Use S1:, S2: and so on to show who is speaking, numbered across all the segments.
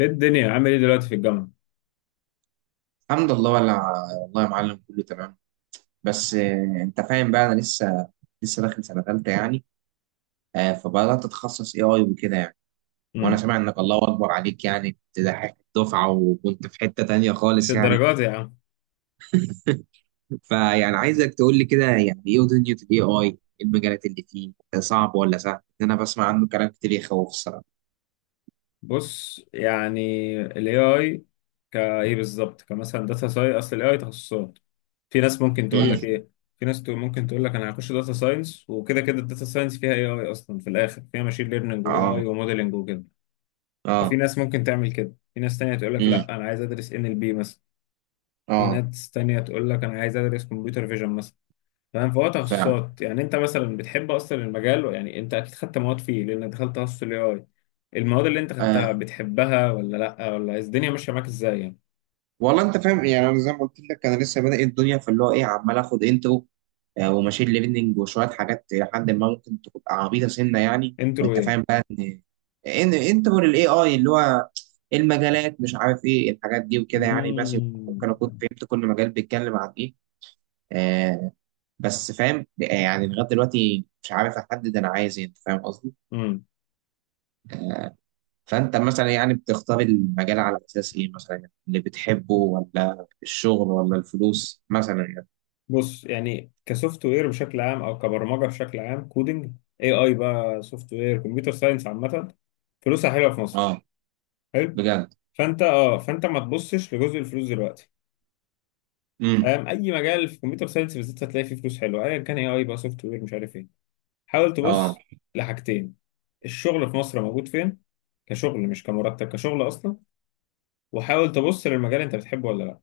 S1: ايه الدنيا عامل ايه دلوقتي في الجامعة؟
S2: الحمد لله. والله يا معلم، كله تمام. بس انت فاهم بقى انا لسه داخل سنه ثالثه يعني. فبدات اتخصص AI وكده يعني. وانا
S1: امم.
S2: سامع انك الله اكبر عليك، يعني تضحك الدفعه وكنت في حته تانية
S1: مش
S2: خالص يعني.
S1: الدرجات يا عم.
S2: فيعني عايزك تقول لي كده، يعني ايه دنيا الAI؟ المجالات اللي فيه صعب ولا سهل؟ ان انا بسمع عنه كلام كتير يخوف الصراحه.
S1: بص، يعني ال AI كايه بالظبط، كمثلا داتا ساينس، اصل ال AI تخصصات. في ناس ممكن تقول لك
S2: امم.
S1: ايه، ممكن تقول لك انا هخش داتا ساينس، وكده كده الداتا ساينس فيها AI اصلا، في الاخر فيها ماشين ليرنينج و AI
S2: اه.
S1: وموديلنج وكده. ففي
S2: اه.
S1: ناس ممكن تعمل كده، في ناس تانية تقول لك
S2: امم.
S1: لا، انا عايز ادرس NLP مثلا. في
S2: اه
S1: ناس تانية تقول لك انا عايز ادرس كمبيوتر فيجن مثلا. فاهم؟ فهو
S2: فعلا.
S1: تخصصات، يعني انت مثلا بتحب اصلا المجال؟ يعني انت اكيد خدت مواد فيه لانك دخلت تخصص الاي اي. المواد اللي انت خدتها
S2: آه،
S1: بتحبها ولا لا، ولا الدنيا ماشيه معاك ازاي يعني؟
S2: والله انت فاهم، يعني انا زي ما قلت لك انا لسه بادئ الدنيا، فاللي هو ايه، عمال اخد انترو وماشين ليرنينج وشويه حاجات لحد ما ممكن تبقى عبيطه سنه يعني.
S1: انترو
S2: وانت
S1: ايه؟
S2: فاهم بقى ان انترو للاي اي، اللي هو المجالات، مش عارف ايه الحاجات دي وكده يعني، ماشي.
S1: مم.
S2: ممكن اكون فهمت كل مجال بيتكلم عن ايه. آه. بس فاهم، يعني لغايه دلوقتي مش عارف احدد انا عايز ايه، انت فاهم قصدي.
S1: مم.
S2: فانت مثلا يعني بتختار المجال على اساس ايه مثلا؟ اللي بتحبه ولا الشغل ولا الفلوس مثلا يعني؟
S1: بص، يعني كسوفت وير بشكل عام، او كبرمجه بشكل عام، كودنج، اي اي بقى، سوفت وير، كمبيوتر ساينس عامه، فلوسها حلوه في مصر.
S2: اه
S1: حلو.
S2: بجد.
S1: فانت اه، فانت ما تبصش لجزء الفلوس دلوقتي.
S2: امم.
S1: فاهم؟ اي مجال في كمبيوتر ساينس بالذات هتلاقي فيه فلوس حلوه، ايا كان اي اي بقى، سوفت وير، مش عارف ايه. حاول
S2: اه.
S1: تبص لحاجتين، الشغل في مصر موجود فين، كشغل مش كمرتب، كشغل اصلا. وحاول تبص للمجال، انت بتحبه ولا لا.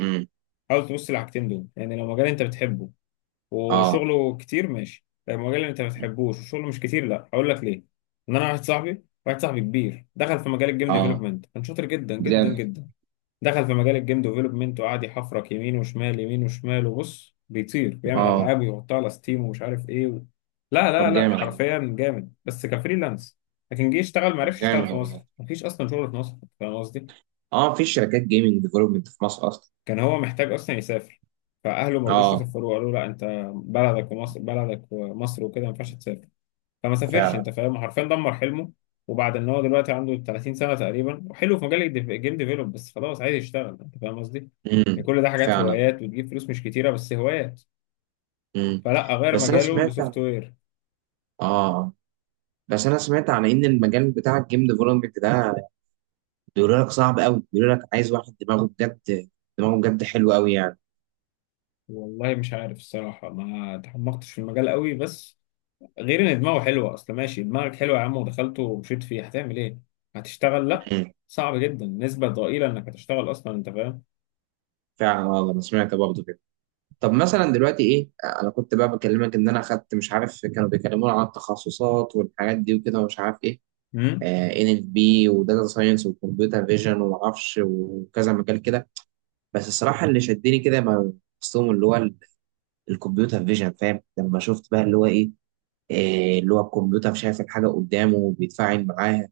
S2: امم.
S1: حاول تبص للحاجتين دول. يعني لو مجال انت بتحبه
S2: اه.
S1: وشغله كتير، ماشي. لو مجال انت ما بتحبوش وشغله مش كتير، لا. هقول لك ليه. ان انا، واحد صاحبي كبير، دخل في مجال الجيم
S2: اه
S1: ديفلوبمنت، كان شاطر جدا جدا
S2: بجد.
S1: جدا. دخل في مجال الجيم ديفلوبمنت وقعد يحفرك يمين وشمال يمين وشمال، وبص بيطير، بيعمل
S2: اه.
S1: العاب ويحطها على ستيم ومش عارف ايه لا لا
S2: طب
S1: لا،
S2: جامد.
S1: حرفيا جامد، بس كفريلانس. لكن جه يشتغل ما
S2: طب
S1: عرفش يشتغل،
S2: جامد
S1: في مصر
S2: والله.
S1: مفيش اصلا شغل في مصر. فاهم قصدي؟
S2: اه، في شركات جيمنج ديفلوبمنت في مصر اصلا؟
S1: كان هو محتاج اصلا يسافر. فاهله ما رضوش
S2: اه
S1: يسافروا، قالوا لا انت بلدك ومصر، بلدك ومصر، وكده ما ينفعش تسافر. فما سافرش.
S2: فعلا.
S1: انت فاهم، حرفيا دمر حلمه. وبعد ان هو دلوقتي عنده 30 سنه تقريبا، وحلو في مجال الجيم ديفلوب، بس خلاص عايز يشتغل. انت فاهم قصدي؟ يعني
S2: امم.
S1: كل ده حاجات
S2: فعلا.
S1: هوايات، وتجيب فلوس مش كتيره، بس هوايات.
S2: امم.
S1: فلا، غير
S2: بس انا
S1: مجاله
S2: سمعت
S1: لسوفت وير.
S2: اه بس انا سمعت عن ان المجال بتاع الجيم ديفلوبمنت ده بيقولوا لك صعب قوي، بيقولوا لك عايز واحد دماغه بجد، دماغه بجد حلو قوي يعني.
S1: والله مش عارف الصراحه، ما تعمقتش في المجال قوي، بس غير ان دماغه حلوه، اصل ماشي، دماغك حلوه يا عم ودخلته ومشيت فيه، هتعمل ايه؟ هتشتغل؟ لا،
S2: امم.
S1: صعب جدا، نسبه ضئيله انك هتشتغل اصلا. انت فاهم؟
S2: فعلا والله، انا سمعت برضه كده. طب مثلا دلوقتي ايه؟ انا كنت بقى بكلمك ان انا اخدت، مش عارف، كانوا بيكلمونا عن التخصصات والحاجات دي وكده، ومش عارف ايه،
S1: مم؟
S2: NLP وداتا ساينس وكمبيوتر فيجن ومعرفش وكذا مجال كده. بس الصراحه اللي شدني كده، ما قصتهم اللي هو الكمبيوتر فيجن، فاهم؟ لما شفت بقى اللي هو ايه، اللي هو الكمبيوتر شايف الحاجه قدامه وبيتفاعل معاها،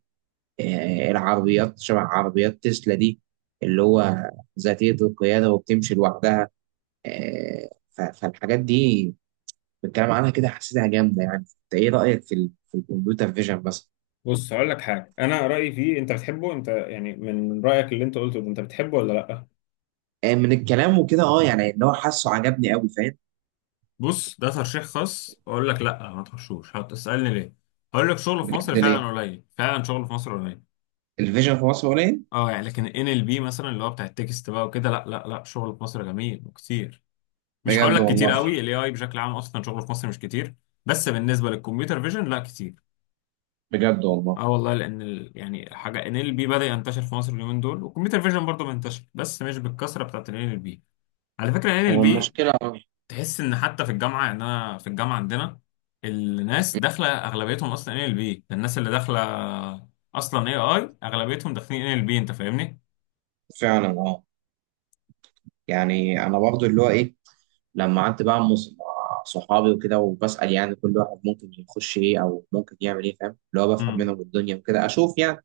S2: العربيات شبه عربيات تسلا دي، اللي هو ذاتيه القياده وبتمشي لوحدها. فالحاجات دي بالكلام عنها كده حسيتها جامده يعني. انت ايه رايك في الكمبيوتر فيجن مثلا؟
S1: بص، هقول لك حاجه. انا رايي فيه انت بتحبه، انت يعني، من رايك اللي انت قلته ده، انت بتحبه ولا لا؟
S2: من الكلام وكده اه، يعني اللي هو حاسه عجبني قوي، فاهم.
S1: بص، ده ترشيح خاص، اقول لك لا ما تخشوش. هتسالني ليه. هقول لك، شغل في مصر
S2: بجد؟ ليه؟
S1: فعلا قليل، فعلا شغل في مصر قليل.
S2: الفيجن في مصر قليل؟
S1: اه يعني، لكن ان ال بي مثلا، اللي هو بتاع التكست بقى وكده، لا لا لا، شغل في مصر جميل وكتير. مش هقول
S2: بجد
S1: لك كتير
S2: والله.
S1: قوي، الاي اي بشكل عام اصلا شغله في مصر مش كتير، بس بالنسبه للكمبيوتر فيجن لا كتير.
S2: بجد والله.
S1: اه والله، يعني حاجه، ان ال بي بدا ينتشر في مصر اليومين دول، والكمبيوتر فيجن برضه منتشر بس مش بالكثره بتاعت ان ال بي. على فكرة، ان ال
S2: هو
S1: بي
S2: المشكله اه.
S1: تحس ان حتى في الجامعة، يعني انا في الجامعة عندنا الناس داخلة اغلبيتهم اصلا ان ال بي. الناس اللي داخلة اصلا اي اي اغلبيتهم داخلين ان ال بي. انت فاهمني؟
S2: فعلا اه. يعني انا برضو اللي هو ايه، لما قعدت بقى مع مع صحابي وكده وبسال يعني كل واحد ممكن يخش ايه او ممكن يعمل ايه، فاهم، اللي هو بفهم
S1: امم.
S2: منهم الدنيا وكده اشوف يعني.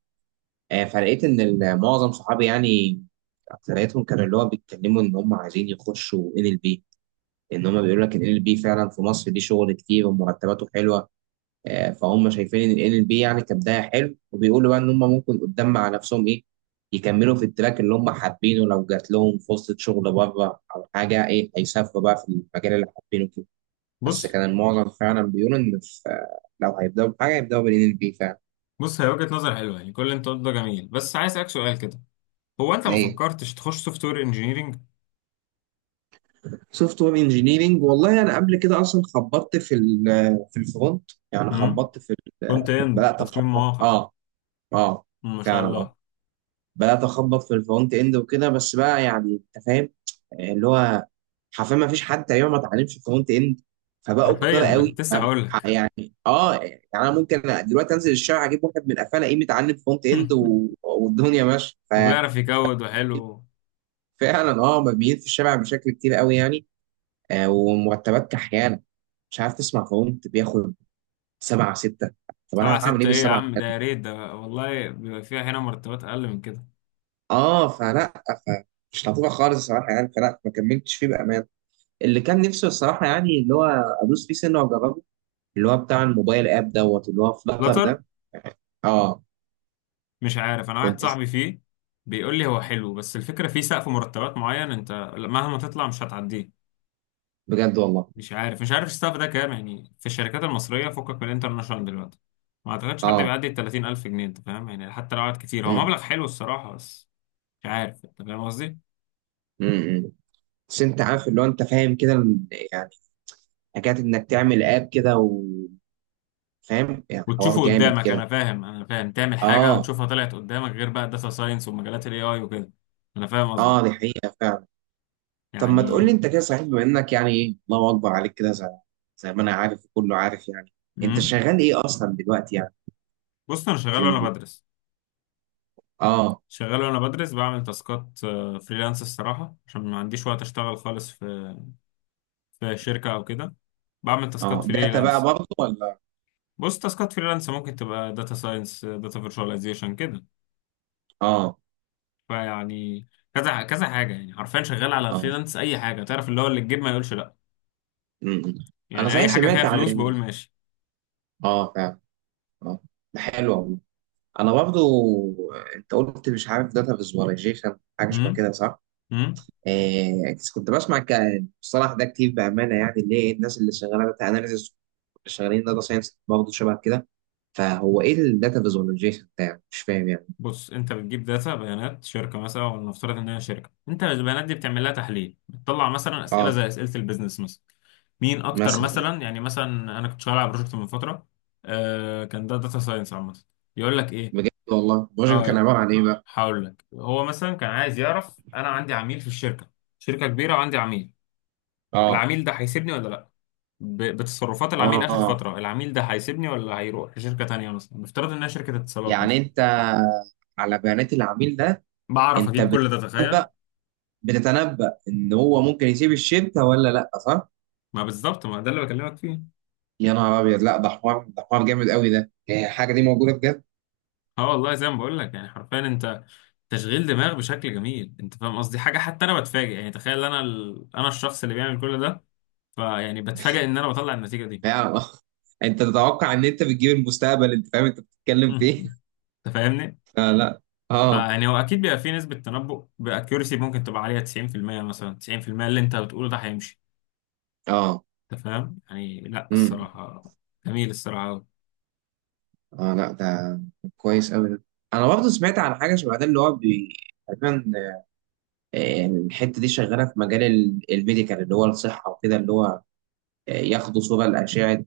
S2: فلقيت ان معظم صحابي، يعني اكثريتهم كانوا اللي هو بيتكلموا ان هم عايزين يخشوا NLP، ان هم بيقولوا لك ان ال بي فعلا في مصر دي شغل كتير ومرتباته حلوه. فهم شايفين ان ال بي يعني كبدايه حلو، وبيقولوا بقى ان هم ممكن قدام مع نفسهم ايه، يكملوا في التراك اللي هم حابينه، لو جات لهم فرصه شغل بره او حاجه ايه هيسافروا بقى في المجال اللي حابينه كده. بس
S1: بص،
S2: كان المعظم فعلا بيقولوا ان في لو هيبداوا بحاجه هيبداوا بالان ال بي فعلا.
S1: هي وجهة نظر حلوة، يعني كل اللي انت قلته ده جميل، بس عايز اسالك سؤال كده. هو انت ما
S2: ليه؟
S1: فكرتش تخش سوفت وير انجينيرنج؟
S2: سوفت وير انجينيرنج؟ والله انا قبل كده اصلا خبطت في الفرونت، يعني
S1: امم.
S2: خبطت ال-
S1: فرونت اند،
S2: بدات
S1: تصميم
S2: اخبط.
S1: مواقع.
S2: اه. اه
S1: مم، ما شاء
S2: فعلا. اه.
S1: الله.
S2: بدات اخبط في الفرونت اند وكده. بس بقى يعني انت فاهم، اللي هو حرفيا ما فيش حد تقريبا ما اتعلمش فرونت اند، فبقوا كتار
S1: حرفيا انا
S2: قوي
S1: كنت لسه هقول لك.
S2: يعني. اه يعني انا ممكن دلوقتي انزل الشارع اجيب واحد من قفاه الاقيه متعلم فرونت اند والدنيا ماشيه.
S1: وبيعرف يكود وحلو.
S2: ففعلا اه، مرميين في الشارع بشكل كتير قوي يعني. آه، ومرتبات كحيانه مش عارف. تسمع فرونت بياخد سبعة ستة، طب
S1: سبعة
S2: انا هعمل ايه
S1: ستة ايه يا
S2: بالسبعة؟
S1: عم؟ ده يا ريت، ده والله بيبقى فيها هنا مرتبات اقل من كده.
S2: اه فلا، فمش لطيفه خالص الصراحه يعني، فلا ما كملتش فيه بامان. اللي كان نفسه الصراحة، يعني اللي هو أدوس فيه سنة وأجربه، اللي هو بتاع الموبايل آب دوت، اللي هو فلاتر
S1: فلاتر؟
S2: ده. أه.
S1: مش عارف، انا واحد
S2: كنت س-
S1: صاحبي فيه بيقول لي هو حلو، بس الفكره فيه سقف مرتبات معين، انت مهما تطلع مش هتعديه.
S2: بجد والله.
S1: مش عارف، مش عارف السقف ده كام، يعني في الشركات المصريه، فكك من الانترناشونال دلوقتي، ما اعتقدش حد
S2: أه.
S1: بيعدي ال 30000 جنيه. انت فاهم يعني، حتى لو قعد كتير، هو
S2: أمم،
S1: مبلغ حلو الصراحه، بس مش عارف. انت فاهم قصدي؟
S2: أمم، أمم. بس أنت عارف اللي هو أنت فاهم كده يعني حكاية إنك تعمل آب كده وفاهم، يعني حوار
S1: وتشوفه
S2: جامد
S1: قدامك،
S2: كده.
S1: انا فاهم، انا فاهم، تعمل حاجه
S2: أه.
S1: وتشوفها طلعت قدامك، غير بقى الداتا ساينس ومجالات الاي اي وكده. انا فاهم قصدك.
S2: أه دي حقيقة فعلا. طب ما تقول لي
S1: يعني،
S2: أنت كده، صحيح، بما إنك يعني إيه الله أكبر عليك كده، زي ما أنا عارف وكله عارف يعني، أنت
S1: امم.
S2: شغال إيه أصلا دلوقتي يعني؟
S1: بص، انا شغال
S2: في
S1: وانا
S2: ال...
S1: بدرس.
S2: أه.
S1: شغال وانا بدرس، بعمل تاسكات فريلانس الصراحة عشان ما عنديش وقت اشتغل خالص في في شركة او كده. بعمل تاسكات
S2: أه، داتا بقى
S1: فريلانس.
S2: برضه ولا؟
S1: بص، تاسكات فريلانس ممكن تبقى داتا ساينس، داتا فيرتشواليزيشن، كده.
S2: أه.
S1: فيعني كذا كذا حاجة، يعني حرفيا شغال على
S2: أه
S1: فريلانس، اي حاجة تعرف اللي هو اللي تجيب، ما يقولش لا.
S2: امم. انا
S1: يعني
S2: صحيح
S1: اي حاجة فيها
S2: سمعت عن
S1: فلوس بقول ماشي.
S2: اه فعلا. اه، ده حلو والله. انا برضو، انت قلت مش عارف داتا فيزواليزيشن حاجه شبه
S1: امم.
S2: كده، صح؟
S1: امم.
S2: آه كنت بسمع ك- الصراحه ده كتير بامانه يعني، اللي هي الناس اللي شغاله داتا اناليسيس شغالين داتا ساينس برضه شبه كده. فهو ايه الداتا فيزواليزيشن ده يعني؟ مش فاهم يعني.
S1: بص، انت بتجيب داتا، بيانات شركة مثلا، ولنفترض ان هي شركة، انت البيانات دي بتعمل لها تحليل، بتطلع مثلا اسئلة
S2: اه
S1: زي اسئلة البيزنس مثلا. مين اكتر
S2: مثلا.
S1: مثلا، يعني مثلا انا كنت شغال على بروجكت من فتره، كان ده داتا ساينس عامه. يقول لك ايه.
S2: بجد والله، البروجكت كان
S1: اه،
S2: عباره عن ايه بقى؟
S1: هقول لك. هو مثلا كان عايز يعرف، انا عندي عميل في الشركه، شركه كبيره وعندي عميل،
S2: اه.
S1: العميل ده هيسيبني ولا لا، بتصرفات العميل اخر
S2: اه،
S1: فتره، العميل ده هيسيبني ولا هيروح لشركه تانيه، مثلا نفترض انها شركه اتصالات
S2: يعني
S1: مثلا.
S2: انت على بيانات العميل ده،
S1: بعرف
S2: انت
S1: اجيب كل ده، تخيل.
S2: بتتنبأ ان هو ممكن يسيب الشتا ولا لا، صح؟
S1: ما بالظبط، ما ده اللي بكلمك فيه.
S2: يا نهار ابيض، لا، ده حوار جامد قوي ده، هي الحاجه دي موجوده بجد؟
S1: اه والله زي ما بقول لك، يعني حرفيا انت تشغيل دماغ بشكل جميل، انت فاهم قصدي. حاجه حتى انا بتفاجئ، يعني تخيل انا الشخص اللي بيعمل كل ده، فيعني بتفاجئ ان انا بطلع النتيجه دي.
S2: يا الله. انت تتوقع ان انت بتجيب المستقبل؟ انت فاهم انت بتتكلم في
S1: مم.
S2: ايه؟
S1: انت فاهمني.
S2: آه. لا. اه.
S1: فيعني هو اكيد بيبقى فيه نسبه تنبؤ، باكيورسي ممكن تبقى عليها 90% مثلا، 90% اللي انت بتقوله ده هيمشي.
S2: اه.
S1: انت فاهم يعني؟ لا
S2: امم.
S1: الصراحه، جميل الصراحه،
S2: اه لا، ده كويس قوي ده. انا برضه سمعت عن حاجه شبه ده، اللي هو تقريبا. الحته دي شغاله في مجال الميديكال اللي هو الصحه وكده، اللي هو ياخدوا صوره لاشعه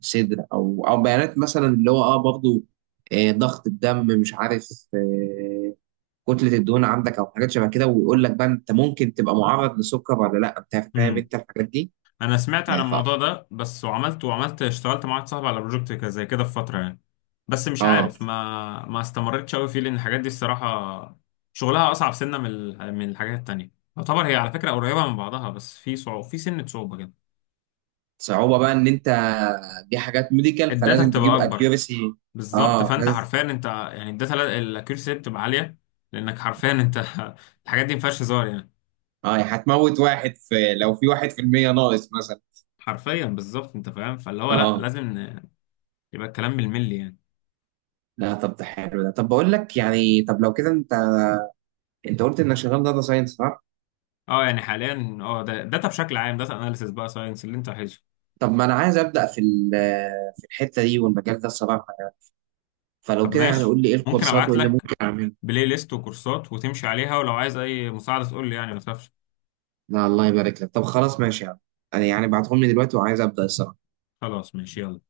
S2: صدر، او بيانات مثلا اللي هو اه برضه آه ضغط الدم مش عارف آه كتله الدهون عندك او حاجات شبه كده، ويقول لك بقى انت ممكن تبقى معرض لسكر ولا لا، انت
S1: قوي.
S2: فاهم انت الحاجات دي.
S1: انا سمعت عن
S2: آه ف
S1: الموضوع ده، بس وعملت، وعملت، اشتغلت مع واحد صاحبي على بروجكت زي كده في فتره يعني، بس مش
S2: اه
S1: عارف، ما استمرتش قوي فيه، لان الحاجات دي الصراحه شغلها اصعب سنه، من الحاجات التانية. يعتبر هي على فكره قريبه من بعضها، بس في صعوبه، في سنه صعوبه كده.
S2: صعوبه بقى ان انت، دي حاجات ميديكال
S1: الداتا
S2: فلازم
S1: بتبقى
S2: تجيب
S1: اكبر،
S2: اكيورسي.
S1: بالظبط.
S2: اه
S1: فانت
S2: لازم.
S1: حرفيا انت، يعني الداتا، الاكيورسي بتبقى عاليه، لانك حرفيا انت الحاجات دي ما فيهاش هزار يعني.
S2: اه يعني هتموت واحد، لو في 1% ناقص مثلا.
S1: حرفيا بالظبط. انت فاهم، فاللي هو
S2: اه.
S1: لا،
S2: آه.
S1: لازم يبقى الكلام بالملي يعني.
S2: لا طب ده حلو ده. طب بقول لك، يعني طب لو كده انت قلت انك شغال داتا ساينس، صح؟
S1: اه يعني حاليا، اه، ده داتا بشكل عام، داتا اناليسيس بقى، ساينس اللي انت عايزه.
S2: طب ما انا عايز ابدا في الحته دي والمجال ده الصراحه يعني. فلو
S1: طب
S2: كده يعني
S1: ماشي،
S2: قول لي ايه
S1: ممكن
S2: الكورسات
S1: ابعت
S2: وايه اللي
S1: لك
S2: ممكن اعمله.
S1: بلاي ليست وكورسات وتمشي عليها، ولو عايز اي مساعدة تقول لي يعني، ما تخافش.
S2: لا الله يبارك لك. طب خلاص ماشي يعني، انا يعني بعتهم لي دلوقتي وعايز ابدا الصراحه.
S1: خلاص ماشي، يلا.